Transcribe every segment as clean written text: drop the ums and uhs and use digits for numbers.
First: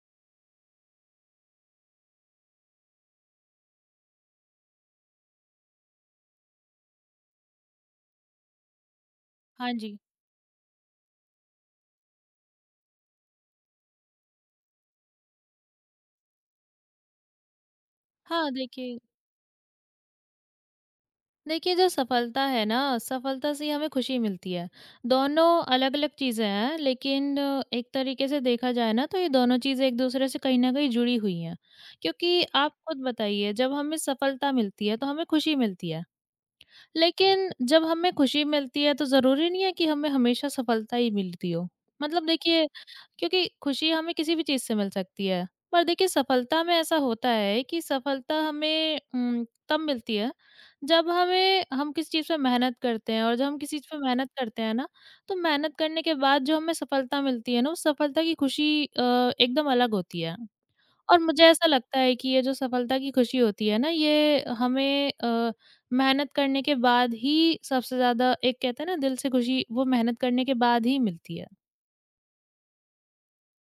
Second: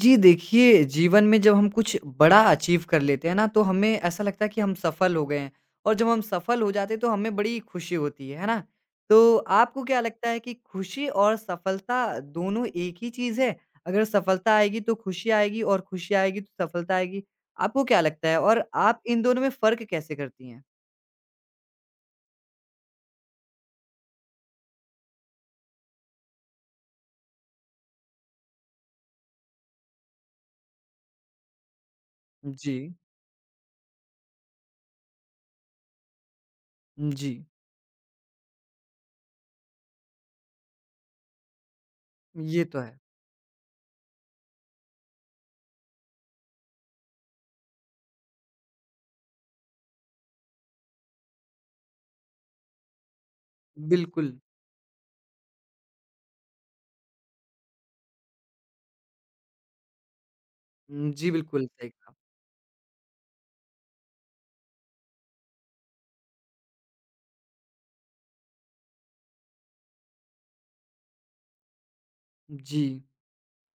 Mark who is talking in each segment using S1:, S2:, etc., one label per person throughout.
S1: जी देखिए, जीवन में जब हम कुछ बड़ा अचीव कर लेते हैं ना, तो हमें ऐसा लगता है कि हम सफल हो गए हैं और जब हम सफल हो जाते हैं, तो हमें बड़ी खुशी होती है ना? तो
S2: हाँ
S1: आपको
S2: जी।
S1: क्या लगता है कि खुशी और सफलता दोनों एक ही चीज़ है? अगर सफलता आएगी तो खुशी आएगी और खुशी आएगी तो सफलता आएगी। आपको क्या लगता है
S2: हाँ,
S1: और
S2: देखिए
S1: आप इन दोनों में फ़र्क कैसे करती हैं?
S2: देखिए जो सफलता है ना, सफलता से ही हमें खुशी मिलती है। दोनों अलग-अलग चीज़ें हैं, लेकिन एक तरीके से देखा जाए ना, तो ये दोनों चीज़ें एक दूसरे से कहीं न कहीं जुड़ी हुई हैं। क्योंकि
S1: जी,
S2: आप खुद बताइए, जब हमें सफलता मिलती है तो हमें खुशी मिलती है।
S1: जी,
S2: लेकिन जब हमें खुशी मिलती है तो ज़रूरी नहीं है कि हमें हमेशा सफलता ही मिलती हो। मतलब
S1: ये
S2: देखिए,
S1: तो है।
S2: क्योंकि खुशी हमें किसी भी चीज़ से मिल सकती है। पर देखिए, सफलता में ऐसा होता है कि सफलता हमें तब मिलती है जब हमें हम किसी चीज़ पे मेहनत करते हैं, और जब हम किसी चीज़ पे मेहनत
S1: बिल्कुल।
S2: करते हैं ना, तो मेहनत करने के बाद जो हमें सफलता मिलती है ना, उस सफलता की खुशी एकदम अलग होती है। और
S1: जी,
S2: मुझे
S1: बिल्कुल
S2: ऐसा
S1: सही
S2: लगता
S1: कहा।
S2: है कि ये जो सफलता की खुशी होती है ना, ये हमें मेहनत करने के बाद ही सबसे ज़्यादा, एक कहते हैं ना दिल से खुशी, वो मेहनत करने के बाद ही मिलती है।
S1: जी।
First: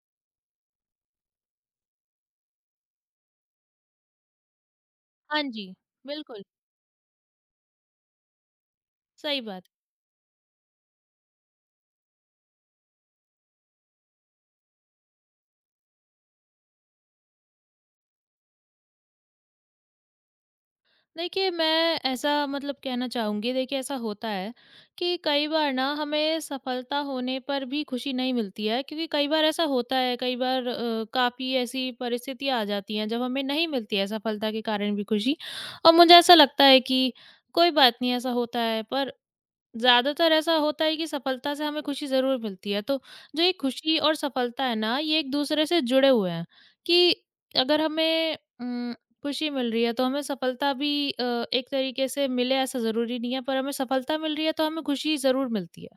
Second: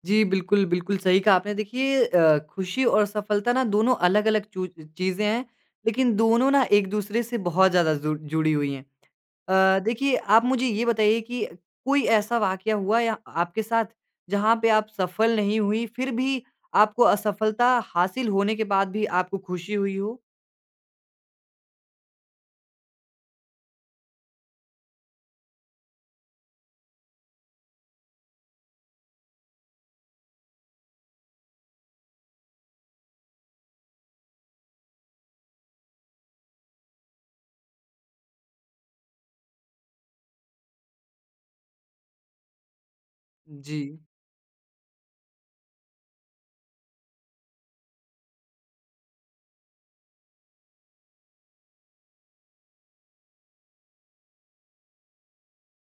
S1: जी, बिल्कुल, बिल्कुल सही कहा आपने। देखिए खुशी और सफलता ना दोनों अलग-अलग चू चीज़ें
S2: हाँ
S1: हैं,
S2: जी,
S1: लेकिन
S2: बिल्कुल।
S1: दोनों ना एक-दूसरे से बहुत ज़्यादा जु जुड़ी हुई हैं।
S2: सही बात।
S1: देखिए आप मुझे ये बताइए कि कोई ऐसा वाक़या हुआ या आपके साथ जहाँ पे आप सफल नहीं हुई, फिर भी आपको असफलता हासिल होने के बाद भी आपको खुशी हुई हो?
S2: देखिए, मैं ऐसा मतलब कहना चाहूँगी, देखिए ऐसा होता है कि कई बार ना हमें सफलता होने पर भी खुशी नहीं मिलती है, क्योंकि कई बार ऐसा होता है, कई बार काफ़ी ऐसी परिस्थितियाँ आ जाती हैं जब हमें नहीं मिलती है सफलता के कारण भी खुशी। और मुझे ऐसा लगता है कि कोई बात नहीं, ऐसा होता है, पर ज़्यादातर ऐसा होता है कि सफलता से हमें खुशी ज़रूर मिलती है। तो जो ये
S1: जी।
S2: खुशी और सफलता है ना, ये एक-दूसरे से जुड़े हुए हैं कि अगर हमें खुशी मिल रही है, तो हमें सफलता भी एक तरीके से मिले, ऐसा ज़रूरी नहीं है, पर हमें सफलता मिल रही है, तो हमें खुशी ज़रूर मिलती है।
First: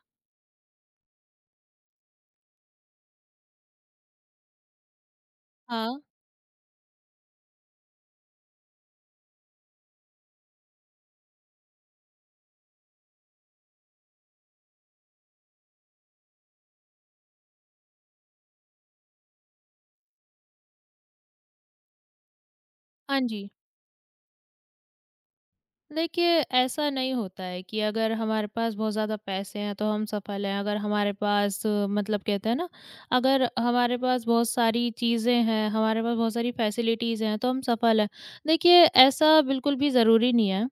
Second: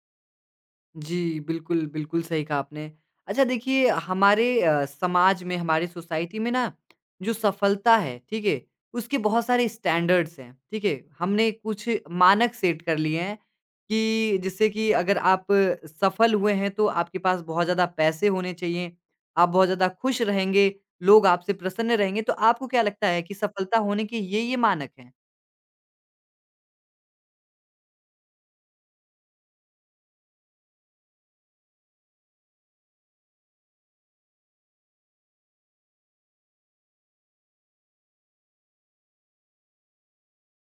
S1: जी, बिल्कुल, बिल्कुल सही कहा आपने। अच्छा देखिए हमारे समाज में, हमारी
S2: हाँ।
S1: सोसाइटी में ना जो सफलता है, ठीक है? उसके बहुत सारे स्टैंडर्ड्स हैं, ठीक है? हमने कुछ मानक सेट कर लिए हैं कि जिससे कि अगर आप सफल हुए हैं तो आपके पास बहुत ज़्यादा पैसे होने चाहिए, आप बहुत ज़्यादा खुश रहेंगे, लोग आपसे प्रसन्न रहेंगे। तो आपको क्या लगता
S2: हाँ
S1: है कि
S2: जी।
S1: सफलता होने के ये-ये मानक हैं?
S2: देखिए, ऐसा नहीं होता है कि अगर हमारे पास बहुत ज़्यादा पैसे हैं, तो हम सफल हैं। अगर हमारे पास मतलब कहते हैं ना, अगर हमारे पास बहुत सारी चीज़ें हैं, हमारे पास बहुत सारी फैसिलिटीज़ हैं, तो हम सफल हैं। देखिए, ऐसा बिल्कुल भी ज़रूरी नहीं है।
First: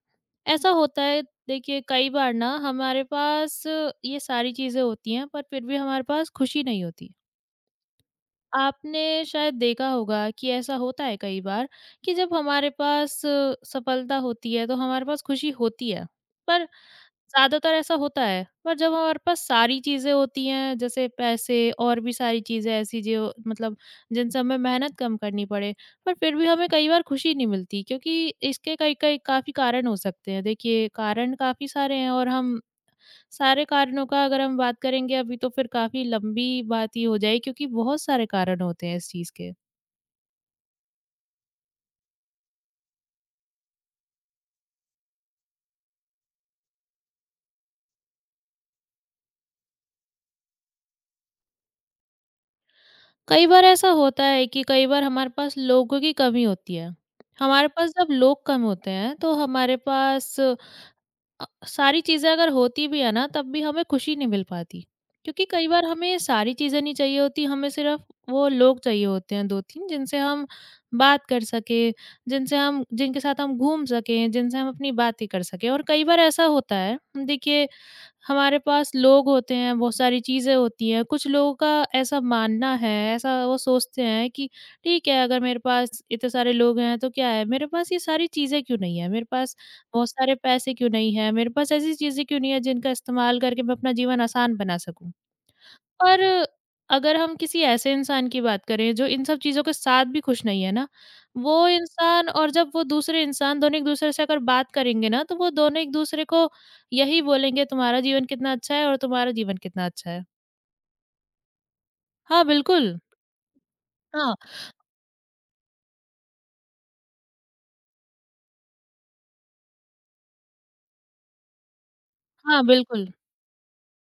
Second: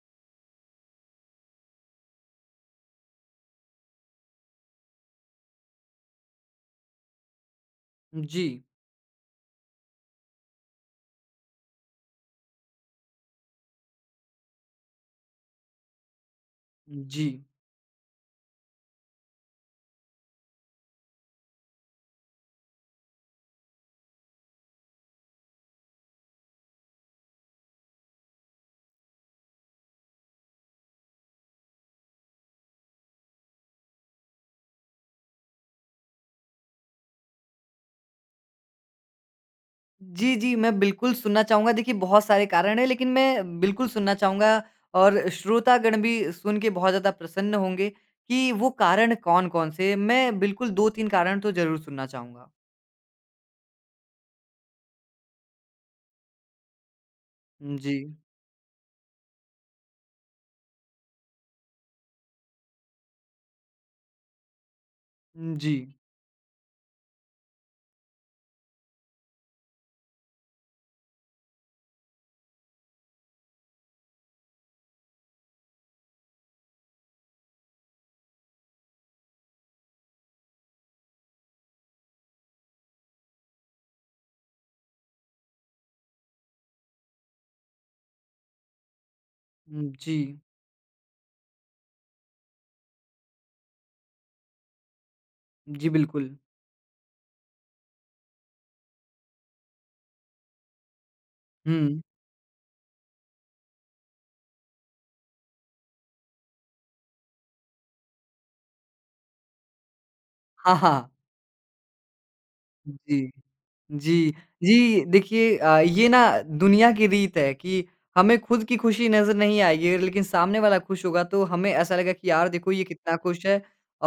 S2: ऐसा होता है, देखिए, कई बार ना हमारे पास ये सारी चीज़ें होती हैं, पर फिर भी हमारे पास खुशी नहीं होती।
S1: जी,
S2: आपने शायद देखा होगा कि ऐसा होता है कई बार कि जब हमारे पास सफलता होती है तो हमारे पास खुशी होती है। पर
S1: जी।
S2: ज्यादातर ऐसा होता है, पर जब हमारे पास सारी चीजें होती हैं, जैसे पैसे और भी सारी चीजें ऐसी, जो मतलब जिनसे हमें मेहनत कम करनी पड़े, पर फिर भी हमें कई बार खुशी नहीं मिलती, क्योंकि इसके कई कई काफी कारण हो सकते हैं। देखिए, कारण काफी सारे हैं, और हम सारे कारणों का अगर हम बात करेंगे अभी, तो फिर काफ़ी लंबी बात ही हो जाएगी, क्योंकि बहुत सारे कारण होते हैं इस चीज़ के।
S1: जी, जी, मैं बिल्कुल सुनना चाहूँगा। देखिए, बहुत सारे कारण हैं, लेकिन मैं बिल्कुल सुनना चाहूँगा और श्रोतागण भी सुन के बहुत ज़्यादा प्रसन्न होंगे कि वो कारण कौन-कौन से हैं। मैं बिल्कुल 2-3 कारण तो ज़रूर सुनना चाहूँगा।
S2: कई बार ऐसा होता है कि कई बार हमारे पास लोगों की कमी होती है। हमारे पास
S1: जी,
S2: जब लोग कम होते हैं तो हमारे पास सारी चीज़ें अगर होती भी है ना, तब भी हमें खुशी नहीं मिल पाती। क्योंकि कई
S1: जी,
S2: बार हमें सारी चीज़ें नहीं चाहिए होती, हमें सिर्फ़ वो लोग चाहिए होते हैं 2-3, जिनसे हम बात कर सकें, जिनसे हम जिनके साथ हम घूम सकें, जिनसे हम अपनी बातें कर सकें, और कई बार ऐसा होता है, देखिए, हमारे पास लोग होते हैं, बहुत सारी चीज़ें होती हैं। कुछ लोगों का ऐसा मानना है, ऐसा वो सोचते हैं कि ठीक है, अगर मेरे पास इतने सारे लोग हैं तो क्या है? मेरे पास ये सारी चीज़ें क्यों नहीं है? मेरे पास बहुत
S1: जी,
S2: सारे पैसे क्यों नहीं है? मेरे पास ऐसी चीज़ें क्यों नहीं है जिनका इस्तेमाल करके मैं अपना जीवन आसान बना सकूँ?
S1: जी,
S2: पर
S1: बिल्कुल।
S2: अगर हम किसी ऐसे इंसान की बात करें जो इन सब चीज़ों के साथ भी खुश नहीं है ना, वो
S1: हुँ,
S2: इंसान और जब वो दूसरे इंसान दोनों एक-दूसरे से अगर बात करेंगे ना, तो वो दोनों एक-दूसरे को यही बोलेंगे, तुम्हारा जीवन कितना अच्छा है और तुम्हारा जीवन कितना अच्छा है।
S1: हाँ, हाँ।
S2: हाँ, बिल्कुल।
S1: जी। जी।
S2: हाँ,
S1: जी, देखिए ये ना दुनिया की रीत है कि हमें खुद की खुशी नज़र नहीं आएगी, लेकिन सामने वाला खुश होगा तो हमें ऐसा लगेगा कि यार
S2: हाँ,
S1: देखो ये
S2: बिल्कुल,
S1: कितना खुश है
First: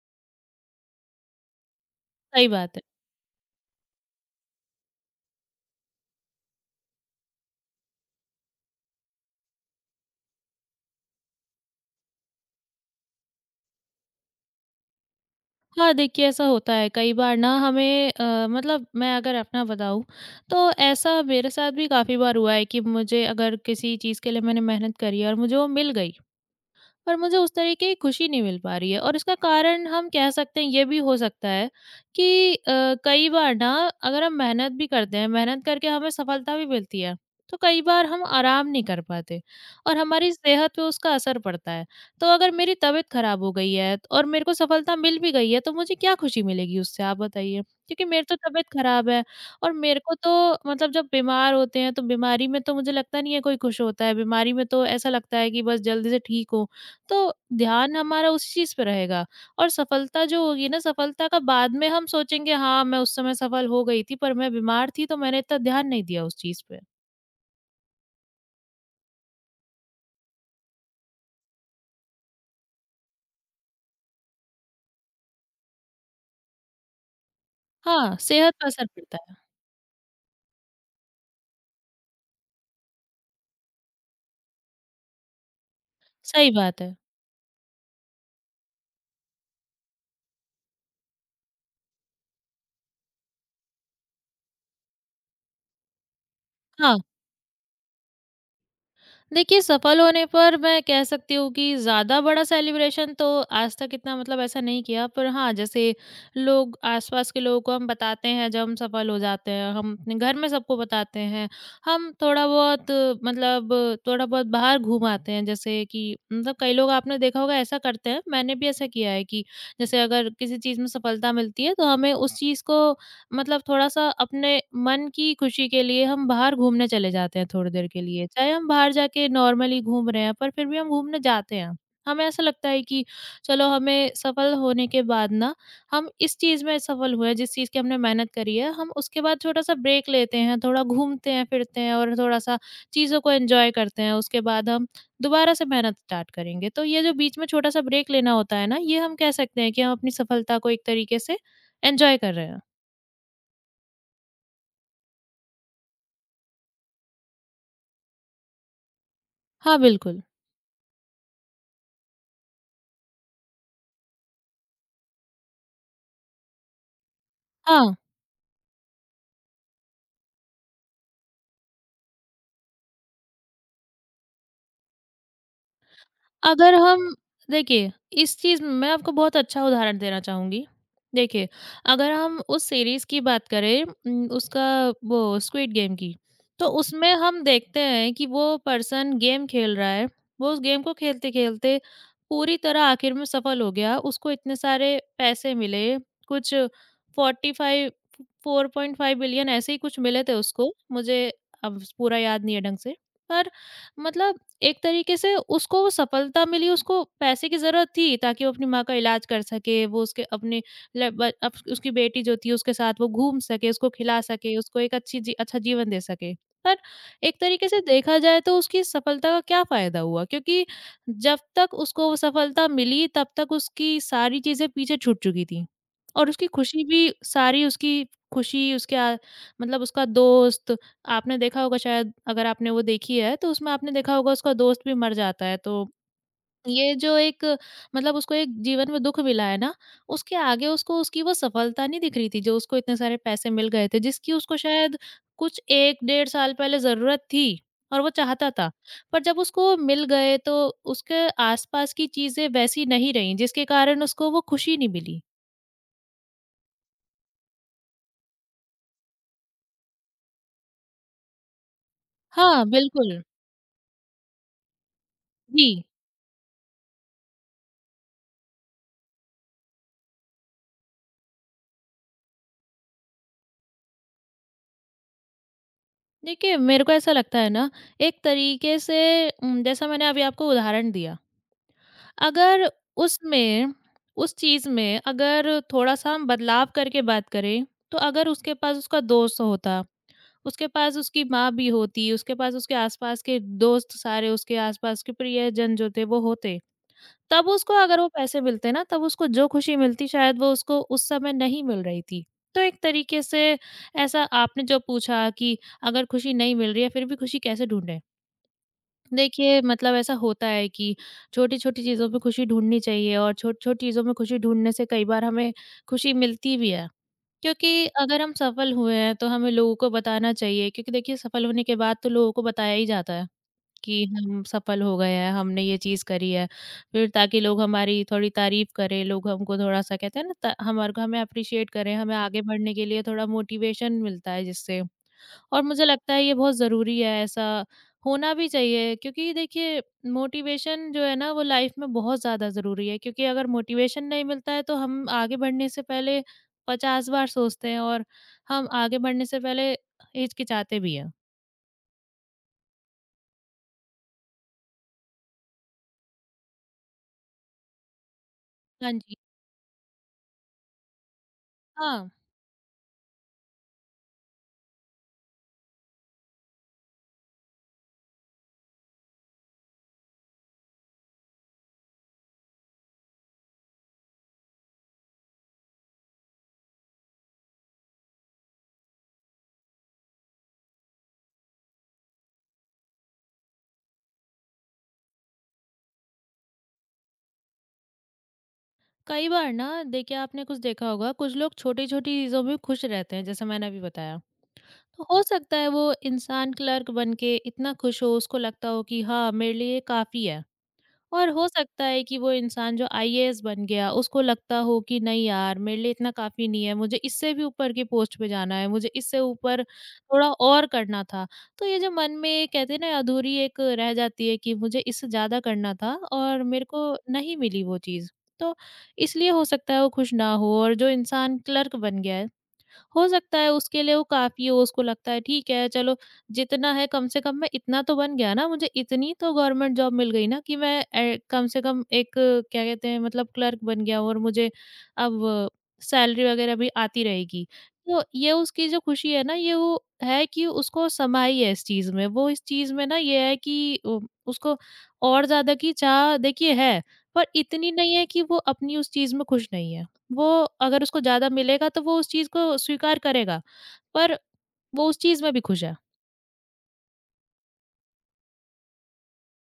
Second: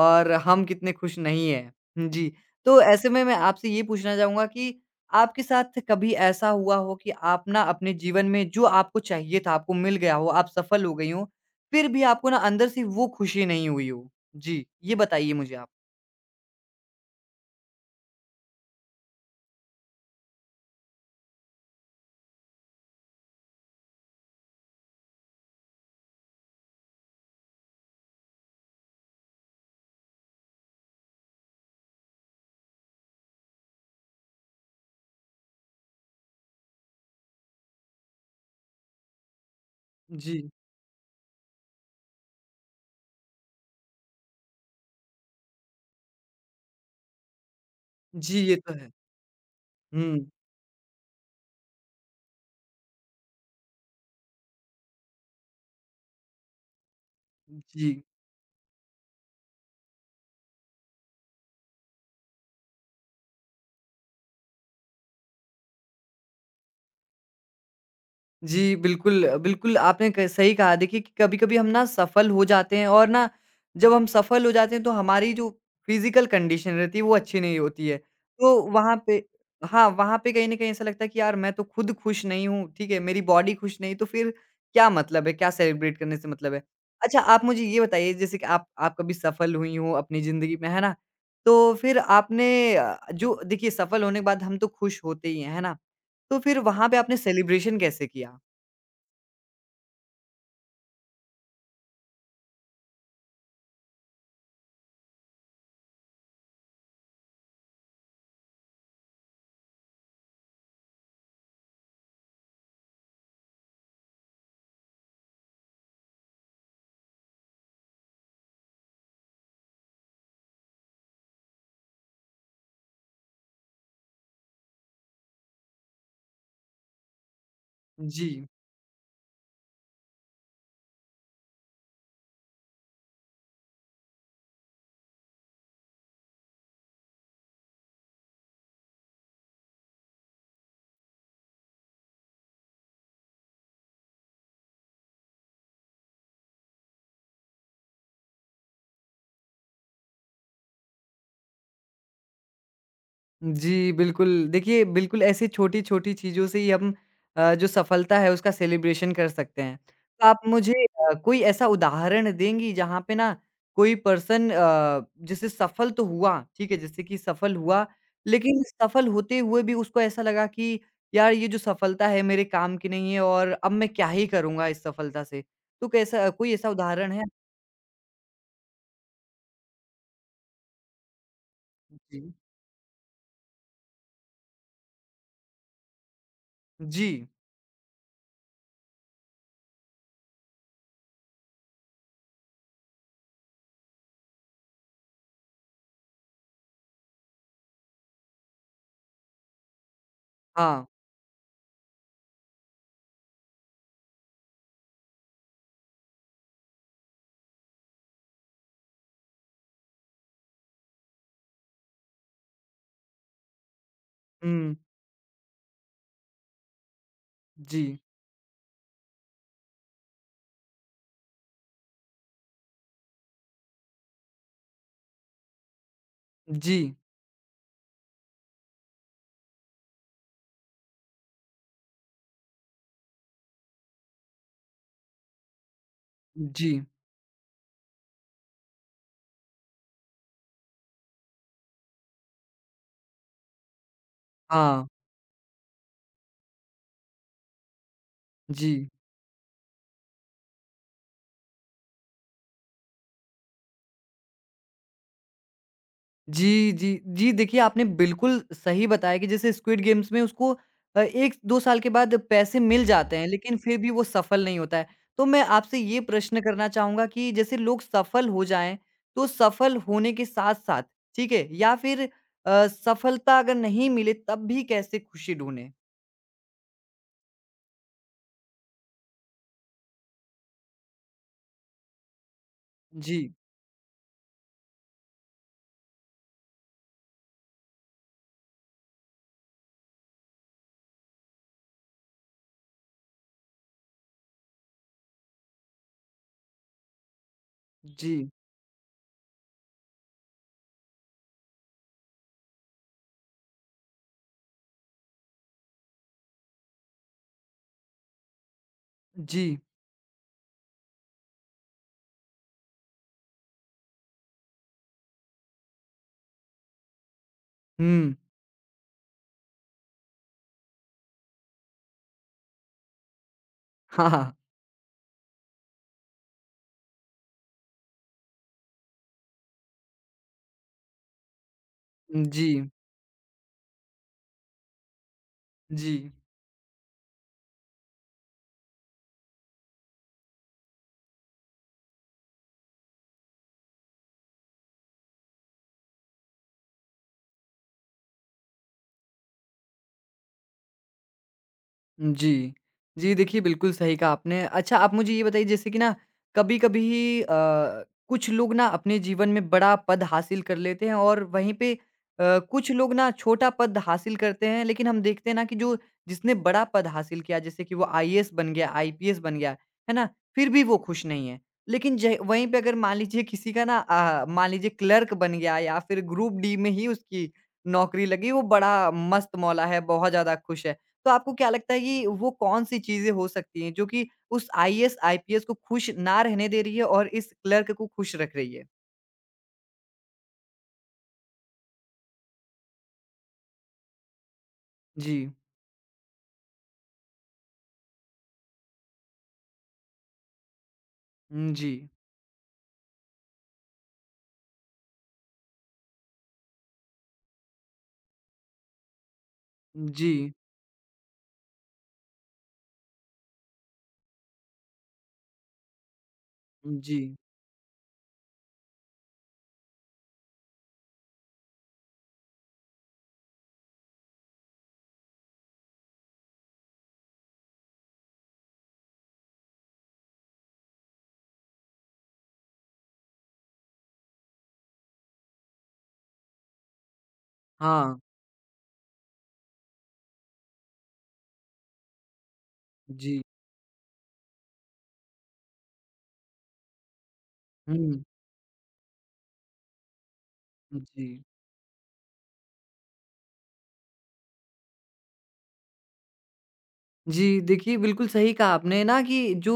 S1: और हम कितने खुश नहीं हैं। जी,
S2: सही बात
S1: तो
S2: है।
S1: ऐसे में मैं आपसे ये पूछना चाहूँगा कि आपके साथ कभी ऐसा हुआ हो कि आप ना अपने जीवन में जो आपको चाहिए था, आपको मिल गया हो, आप सफल हो गई हों, फिर भी आपको ना अंदर से वो खुशी नहीं हुई हो? जी, ये बताइए मुझे आप।
S2: हाँ, देखिए, ऐसा होता है कई बार ना, हमें मतलब मैं अगर अपना बताऊँ, तो ऐसा मेरे साथ भी काफ़ी बार हुआ है कि मुझे अगर किसी चीज़ के लिए मैंने मेहनत करी है और मुझे वो मिल गई, पर मुझे उस तरीके की खुशी नहीं मिल पा रही है। और इसका कारण हम कह सकते हैं ये भी हो सकता है कि कई बार ना अगर हम मेहनत भी करते हैं, मेहनत करके हमें सफलता भी मिलती है, तो कई बार हम आराम नहीं कर पाते और हमारी
S1: जी।
S2: सेहत पे उसका असर पड़ता है। तो अगर मेरी तबीयत खराब हो गई है और मेरे को सफलता मिल भी गई है, तो मुझे क्या खुशी मिलेगी उससे, आप बताइए? क्योंकि मेरी तो
S1: जी, ये
S2: तबीयत
S1: तो है।
S2: खराब है, और मेरे को
S1: हुँ,
S2: तो, मतलब जब बीमार होते हैं तो बीमारी में तो मुझे लगता नहीं है कोई खुश होता है, बीमारी में तो ऐसा लगता है कि बस जल्दी से ठीक हो। तो ध्यान
S1: जी।
S2: हमारा उस चीज़ पे रहेगा, और सफलता जो होगी ना, सफलता का बाद में हम सोचेंगे, हाँ, मैं उस समय सफल हो गई थी, पर मैं बीमार थी, तो मैंने इतना ध्यान नहीं दिया उस चीज़ पे।
S1: जी, बिल्कुल। बिल्कुल, आपने क सही कहा। देखिए कि कभी-कभी हम ना सफल हो जाते हैं और ना जब हम सफल हो जाते हैं तो हमारी जो फिज़िकल कंडीशन रहती है वो अच्छी नहीं होती है।
S2: हाँ, सेहत
S1: तो
S2: पे असर
S1: वहाँ
S2: पड़ता
S1: पे
S2: है।
S1: हाँ, वहाँ पे कहीं न कहीं ऐसा लगता है कि यार मैं तो खुद खुश नहीं हूँ, ठीक है? मेरी बॉडी खुश नहीं तो फिर क्या मतलब है? क्या सेलिब्रेट करने से
S2: सही
S1: मतलब है?
S2: बात है।
S1: अच्छा आप मुझे ये बताइए जैसे कि आप कभी सफल हुई हो अपनी ज़िंदगी में, है ना? तो फिर आपने जो देखिए सफल होने के बाद हम तो खुश होते ही हैं, है ना? तो फिर वहाँ पे
S2: हाँ।
S1: आपने सेलिब्रेशन कैसे किया?
S2: देखिए, सफल होने पर मैं कह सकती हूँ कि ज़्यादा बड़ा सेलिब्रेशन तो आज तक इतना मतलब ऐसा नहीं किया, पर हाँ, जैसे लोग आस-पास के लोगों को हम बताते हैं जब हम सफल हो जाते हैं, हम अपने घर में सबको बताते हैं, हम थोड़ा-बहुत, मतलब थोड़ा-बहुत बाहर घूम आते हैं। जैसे कि, मतलब कई लोग आपने देखा होगा ऐसा करते हैं, मैंने भी ऐसा किया है कि जैसे अगर किसी चीज़ में सफलता मिलती है, तो हमें उस चीज़ को, मतलब थोड़ा-सा अपने मन की खुशी के लिए हम बाहर घूमने चले जाते हैं थोड़ी देर के लिए।
S1: जी।
S2: चाहे हम बाहर जाके नॉर्मली घूम रहे हैं, पर फिर भी हम घूमने जाते हैं। हमें ऐसा लगता है कि चलो, हमें सफल होने के बाद ना, हम इस चीज़ में सफल हुए, जिस चीज़ की हमने मेहनत करी है, हम उसके बाद छोटा-सा ब्रेक लेते हैं, थोड़ा घूमते हैं, फिरते हैं और थोड़ा-सा चीज़ों को एन्जॉय करते हैं। उसके बाद हम दोबारा से मेहनत स्टार्ट करेंगे। तो ये जो बीच में छोटा-सा ब्रेक लेना होता है ना, ये हम कह सकते हैं कि हम अपनी सफलता को एक तरीके से एन्जॉय कर रहे हैं।
S1: जी, बिल्कुल। देखिए, बिल्कुल ऐसी छोटी-छोटी चीज़ों से ही हम जो सफलता है उसका सेलिब्रेशन कर सकते
S2: हाँ,
S1: हैं।
S2: बिल्कुल।
S1: तो आप मुझे कोई ऐसा उदाहरण देंगी जहाँ पे ना कोई पर्सन जैसे सफल तो हुआ, ठीक है, जैसे कि सफल हुआ,
S2: हाँ,
S1: लेकिन सफल होते हुए भी उसको ऐसा लगा कि यार ये जो सफलता है मेरे काम की नहीं है और अब मैं क्या ही करूँगा इस सफलता से। तो कैसा कोई ऐसा
S2: अगर
S1: उदाहरण
S2: हम
S1: है?
S2: देखिए, इस चीज़ में मैं आपको बहुत अच्छा उदाहरण देना चाहूँगी। देखिए, अगर
S1: जी।
S2: हम उस सीरीज़ की बात करें, उसका वो स्क्विड गेम की, तो उसमें
S1: जी,
S2: हम देखते हैं कि वो पर्सन गेम खेल रहा है, वो उस गेम को खेलते-खेलते पूरी तरह आखिर में सफल हो गया, उसको इतने सारे पैसे मिले, कुछ 45 4.5 बिलियन ऐसे ही कुछ मिले थे उसको,
S1: हाँ।
S2: मुझे अब पूरा याद नहीं है ढंग से। पर, मतलब एक तरीके से उसको वो सफलता मिली, उसको पैसे की ज़रूरत थी, ताकि वो अपनी माँ का इलाज कर सके, वो उसके अपने ल ब अप उसकी बेटी जो थी उसके साथ वो घूम सके, उसको खिला सके,
S1: हुँ।
S2: उसको एक अच्छी जी अच्छा जीवन दे सके। पर एक तरीके से
S1: जी।
S2: देखा जाए तो उसकी सफलता का क्या फ़ायदा हुआ? क्योंकि जब तक उसको वो सफलता मिली, तब तक उसकी सारी चीज़ें पीछे छूट चुकी थी, और उसकी
S1: जी।
S2: खुशी भी सारी, उसकी खुशी उसके आ मतलब उसका दोस्त, आपने देखा होगा शायद, अगर आपने वो देखी है तो उसमें आपने देखा होगा उसका दोस्त भी मर जाता है। तो
S1: जी।
S2: ये जो एक, मतलब उसको एक जीवन में दुख मिला है ना, उसके आगे उसको उसकी वो सफलता नहीं दिख रही थी, जो उसको इतने सारे पैसे मिल गए थे, जिसकी उसको
S1: हाँ,
S2: शायद कुछ एक 1.5 साल पहले जरूरत थी और वो चाहता
S1: जी।
S2: था। पर जब उसको मिल गए, तो उसके आसपास की चीजें वैसी नहीं रहीं, जिसके कारण उसको वो खुशी नहीं मिली।
S1: जी, जी। जी, देखिए आपने बिल्कुल सही बताया कि जैसे स्क्विड गेम्स में उसको 1-2 साल के बाद पैसे
S2: हाँ
S1: मिल
S2: बिल्कुल
S1: जाते हैं, लेकिन फिर भी वो सफल नहीं होता है। तो मैं
S2: जी।
S1: आपसे ये प्रश्न करना चाहूँगा कि जैसे लोग सफल हो जाएँ, तो सफल होने के साथ-साथ ठीक है? या फिर सफलता अगर नहीं मिले तब भी कैसे खुशी ढूँढें?
S2: देखिए, मेरे को ऐसा लगता है ना, एक तरीके से, जैसा मैंने अभी आपको उदाहरण दिया, अगर
S1: जी,
S2: उसमें, उस चीज़ में अगर थोड़ा-सा हम बदलाव करके बात करें, तो अगर उसके पास उसका दोस्त होता, उसके पास उसकी माँ भी होती, उसके पास उसके आस-पास के प्रियजन जो थे वो होते। तब उसको अगर वो
S1: जी,
S2: पैसे मिलते ना, तब उसको जो खुशी मिलती शायद वो उसको उस समय नहीं मिल रही थी। तो एक तरीके से, ऐसा आपने जो पूछा कि अगर खुशी नहीं मिल रही है फिर भी खुशी कैसे ढूँढें?
S1: जी।
S2: देखिए मतलब ऐसा होता है कि छोटी-छोटी चीज़ों में खुशी ढूँढनी चाहिए और छोटी-छोटी चीज़ों में खुशी ढूँढने से कई बार हमें खुशी मिलती भी है। क्योंकि
S1: हुँ।
S2: अगर हम सफल हुए हैं तो हमें लोगों को बताना चाहिए, क्योंकि देखिए, सफल होने के बाद तो लोगों को बताया ही जाता है कि
S1: हाँ, हाँ।
S2: हम सफल हो गए हैं, हमने ये चीज़ करी है। फिर ताकि लोग हमारी थोड़ी तारीफ़ करें, लोग हमको थोड़ा-सा कहते हैं ना, त हमारे को हमें एप्रिशिएट करें, हमें आगे
S1: जी,
S2: बढ़ने के लिए थोड़ा मोटिवेशन मिलता है जिससे। और मुझे
S1: जी।
S2: लगता है ये बहुत ज़रूरी है, ऐसा होना भी चाहिए, क्योंकि देखिए, मोटिवेशन जो है ना वो लाइफ़ में बहुत ज़्यादा ज़रूरी है, क्योंकि अगर मोटिवेशन नहीं मिलता है तो हम आगे बढ़ने से पहले 50 बार सोचते हैं, और हम आगे बढ़ने से पहले हिचकिचाते भी हैं।
S1: जी। जी, देखिए बिल्कुल सही कहा आपने। अच्छा आप मुझे ये बताइए जैसे कि ना कभी-कभी कुछ लोग ना
S2: हाँ
S1: अपने
S2: जी।
S1: जीवन में बड़ा पद हासिल कर लेते हैं और वहीं पे
S2: हाँ।
S1: कुछ लोग ना छोटा पद हासिल करते हैं। लेकिन हम देखते हैं ना कि जो जिसने बड़ा पद हासिल किया जैसे कि वो आईएएस बन गया, आईपीएस बन गया, है ना? फिर भी वो खुश नहीं है। लेकिन ज वहीं पे अगर मान लीजिए किसी का ना मान लीजिए क्लर्क बन गया या फिर ग्रुप डी में ही उसकी नौकरी लगी, वो बड़ा मस्त मौला है, बहुत ज़्यादा खुश है। तो आपको क्या लगता है कि वो कौन-सी चीज़ें हो सकती हैं जो कि उस आईएएस, आईपीएस को खुश ना रहने दे रही है और इस क्लर्क को खुश रख रही है?
S2: कई बार ना देखिए, आपने कुछ देखा होगा, कुछ लोग छोटी छोटी चीजों में खुश रहते हैं, जैसे मैंने अभी बताया। तो
S1: जी।
S2: हो सकता है वो इंसान क्लर्क बन के इतना खुश हो, उसको लगता हो कि हाँ, मेरे लिए ये काफी है। और हो
S1: हुँ,
S2: सकता
S1: जी।
S2: है कि वो इंसान जो आईएएस बन गया उसको लगता हो कि नहीं यार, मेरे लिए इतना काफ़ी नहीं है, मुझे इससे भी ऊपर की पोस्ट पे जाना है, मुझे इससे ऊपर
S1: जी।
S2: थोड़ा और करना था। तो ये जो मन में कहते हैं ना, अधूरी एक रह जाती है कि मुझे इससे ज़्यादा करना था और मेरे को
S1: जी।
S2: नहीं मिली वो चीज़। तो इसलिए हो सकता है वो खुश ना हो, और जो इंसान क्लर्क बन गया है, हो सकता है उसके लिए वो काफ़ी हो, उसको लगता है ठीक है, चलो जितना है कम से कम मैं इतना तो बन गया ना, मुझे इतनी तो गवर्नमेंट जॉब मिल गई ना कि मैं कम से कम एक क्या कहते हैं, मतलब क्लर्क बन गया, और मुझे अब सैलरी वगैरह भी आती रहेगी।
S1: हाँ।
S2: तो ये उसकी जो खुशी है ना, ये वो है कि उसको समाई है इस चीज़ में। वो इस चीज़ में ना ये
S1: जी।
S2: है कि उ उसको और ज़्यादा की चाह देखिए है, पर इतनी नहीं
S1: हुँ।
S2: है कि वो अपनी उस चीज़ में खुश नहीं है। वो, अगर उसको
S1: जी।
S2: ज़्यादा मिलेगा तो वो उस चीज़ को स्वीकार करेगा, पर वो उस चीज़ में भी खुश है।
S1: जी, देखिए बिल्कुल सही कहा आपने ना कि जो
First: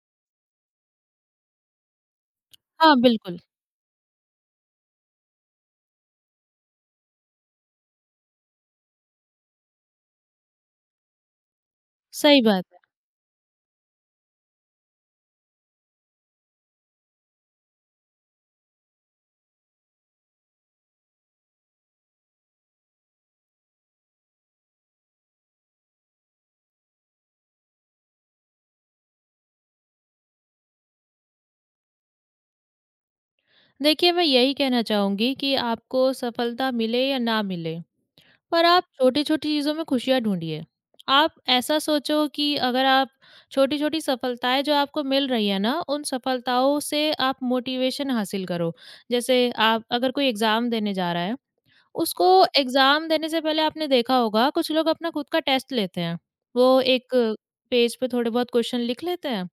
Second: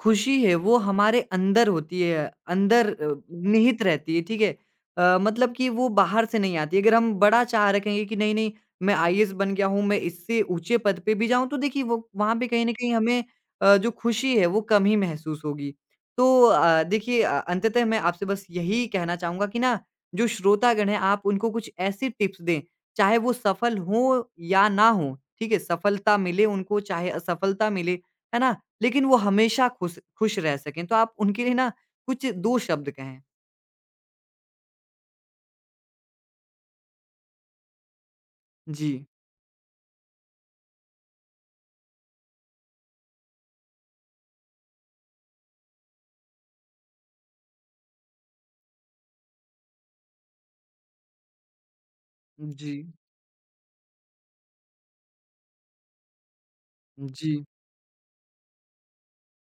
S1: खुशी है वो हमारे अंदर होती है, अंदर
S2: हाँ, बिल्कुल,
S1: निहित रहती है, ठीक है? मतलब कि वो बाहर से नहीं आती है। अगर हम बड़ा चाह रखेंगे कि नहीं, नहीं मैं आईएएस बन गया हूँ, मैं इससे ऊँचे पद पे भी जाऊँ तो देखिए वो वहाँ
S2: सही
S1: पे
S2: बात
S1: कहीं न
S2: है।
S1: कहीं हमें जो खुशी है वो कम ही महसूस होगी। तो देखिए अंततः मैं आपसे बस यही कहना चाहूँगा कि ना जो श्रोतागण हैं आप उनको कुछ ऐसी टिप्स दें चाहे वो सफल हों या ना हों, ठीक है? सफलता मिले उनको चाहे असफलता मिले, है ना? लेकिन वो हमेशा खुश खुश रह सकें, तो आप उनके लिए ना कुछ 2 शब्द कहें।
S2: देखिए, मैं यही कहना चाहूँगी कि आपको सफलता मिले या ना मिले, पर आप
S1: जी,
S2: छोटी-छोटी चीज़ों में खुशियाँ ढूँढिए। आप ऐसा सोचो कि अगर आप छोटी-छोटी सफलताएँ जो आपको मिल रही है ना, उन सफलताओं से आप मोटिवेशन हासिल करो। जैसे, आप अगर कोई एग्ज़ाम देने जा रहा है, उसको
S1: जी,
S2: एग्ज़ाम देने से पहले आपने देखा होगा, कुछ लोग अपना खुद का टेस्ट लेते हैं। वो एक
S1: जी,
S2: पेज पे थोड़े बहुत क्वेश्चन लिख लेते हैं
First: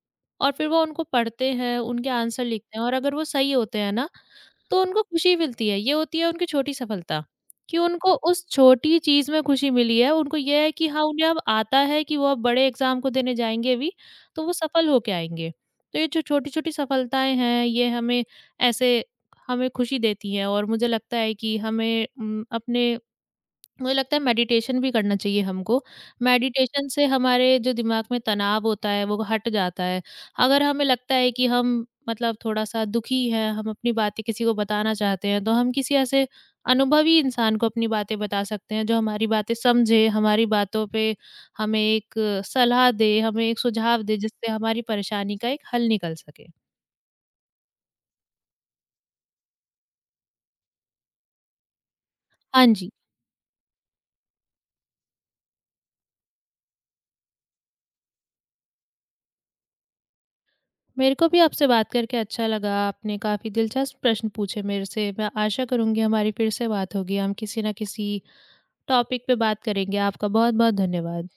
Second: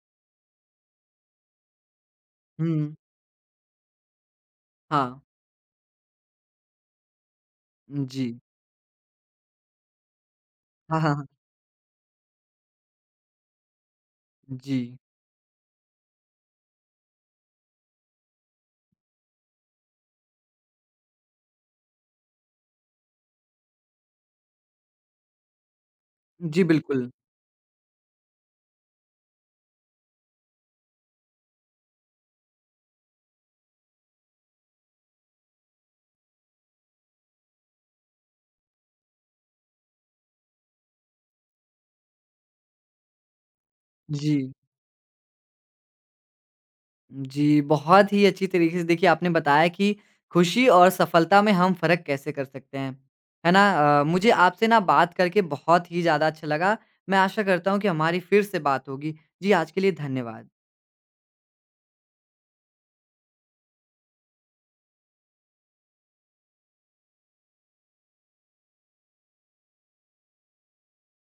S2: और फिर वो उनको पढ़ते हैं, उनके आंसर लिखते हैं, और
S1: हुँ,
S2: अगर वो सही होते हैं ना, तो उनको
S1: हाँ,
S2: खुशी मिलती है, ये होती है उनकी छोटी सफलता, कि उनको
S1: जी,
S2: उस छोटी चीज़ में खुशी मिली है, उनको ये है कि
S1: हाँ,
S2: हाँ,
S1: हाँ, हाँ,
S2: उन्हें अब आता है कि वो अब बड़े एग्ज़ाम को देने जाएँगे भी, तो वो सफल
S1: जी,
S2: होके आएँगे। तो ये जो छोटी-छोटी सफलताएँ हैं, ये ऐसे हमें खुशी देती हैं। और मुझे लगता है कि हमें उम, अपने मुझे लगता है मेडिटेशन भी करना चाहिए हमको।
S1: जी
S2: मेडिटेशन से
S1: बिल्कुल,
S2: हमारे जो दिमाग में तनाव होता है वो हट जाता है। अगर हमें लगता है कि हम, मतलब, थोड़ा-सा दुखी हैं, हम अपनी बातें किसी को बताना चाहते हैं, तो हम किसी ऐसे अनुभवी इंसान को अपनी बातें बता सकते हैं जो हमारी बातें समझे, हमारी बातों पे हमें एक सलाह दे, हमें एक सुझाव दे,
S1: जी।
S2: जिससे हमारी परेशानी का एक हल निकल सके।
S1: जी, बहुत ही अच्छी तरीके से देखिए आपने बताया कि खुशी और सफलता में हम फ़र्क कैसे कर
S2: हाँ
S1: सकते
S2: जी।
S1: हैं, है ना? मुझे आपसे ना बात करके बहुत ही ज़्यादा अच्छा लगा। मैं आशा करता हूँ कि हमारी फिर से बात होगी। जी, आज के लिए धन्यवाद।
S2: मेरे को भी आपसे बात करके अच्छा लगा। आपने काफ़ी दिलचस्प प्रश्न पूछे मेरे से। मैं आशा करूँगी हमारी फिर से बात होगी। हम किसी न किसी टॉपिक पे बात करेंगे। आपका बहुत-बहुत धन्यवाद।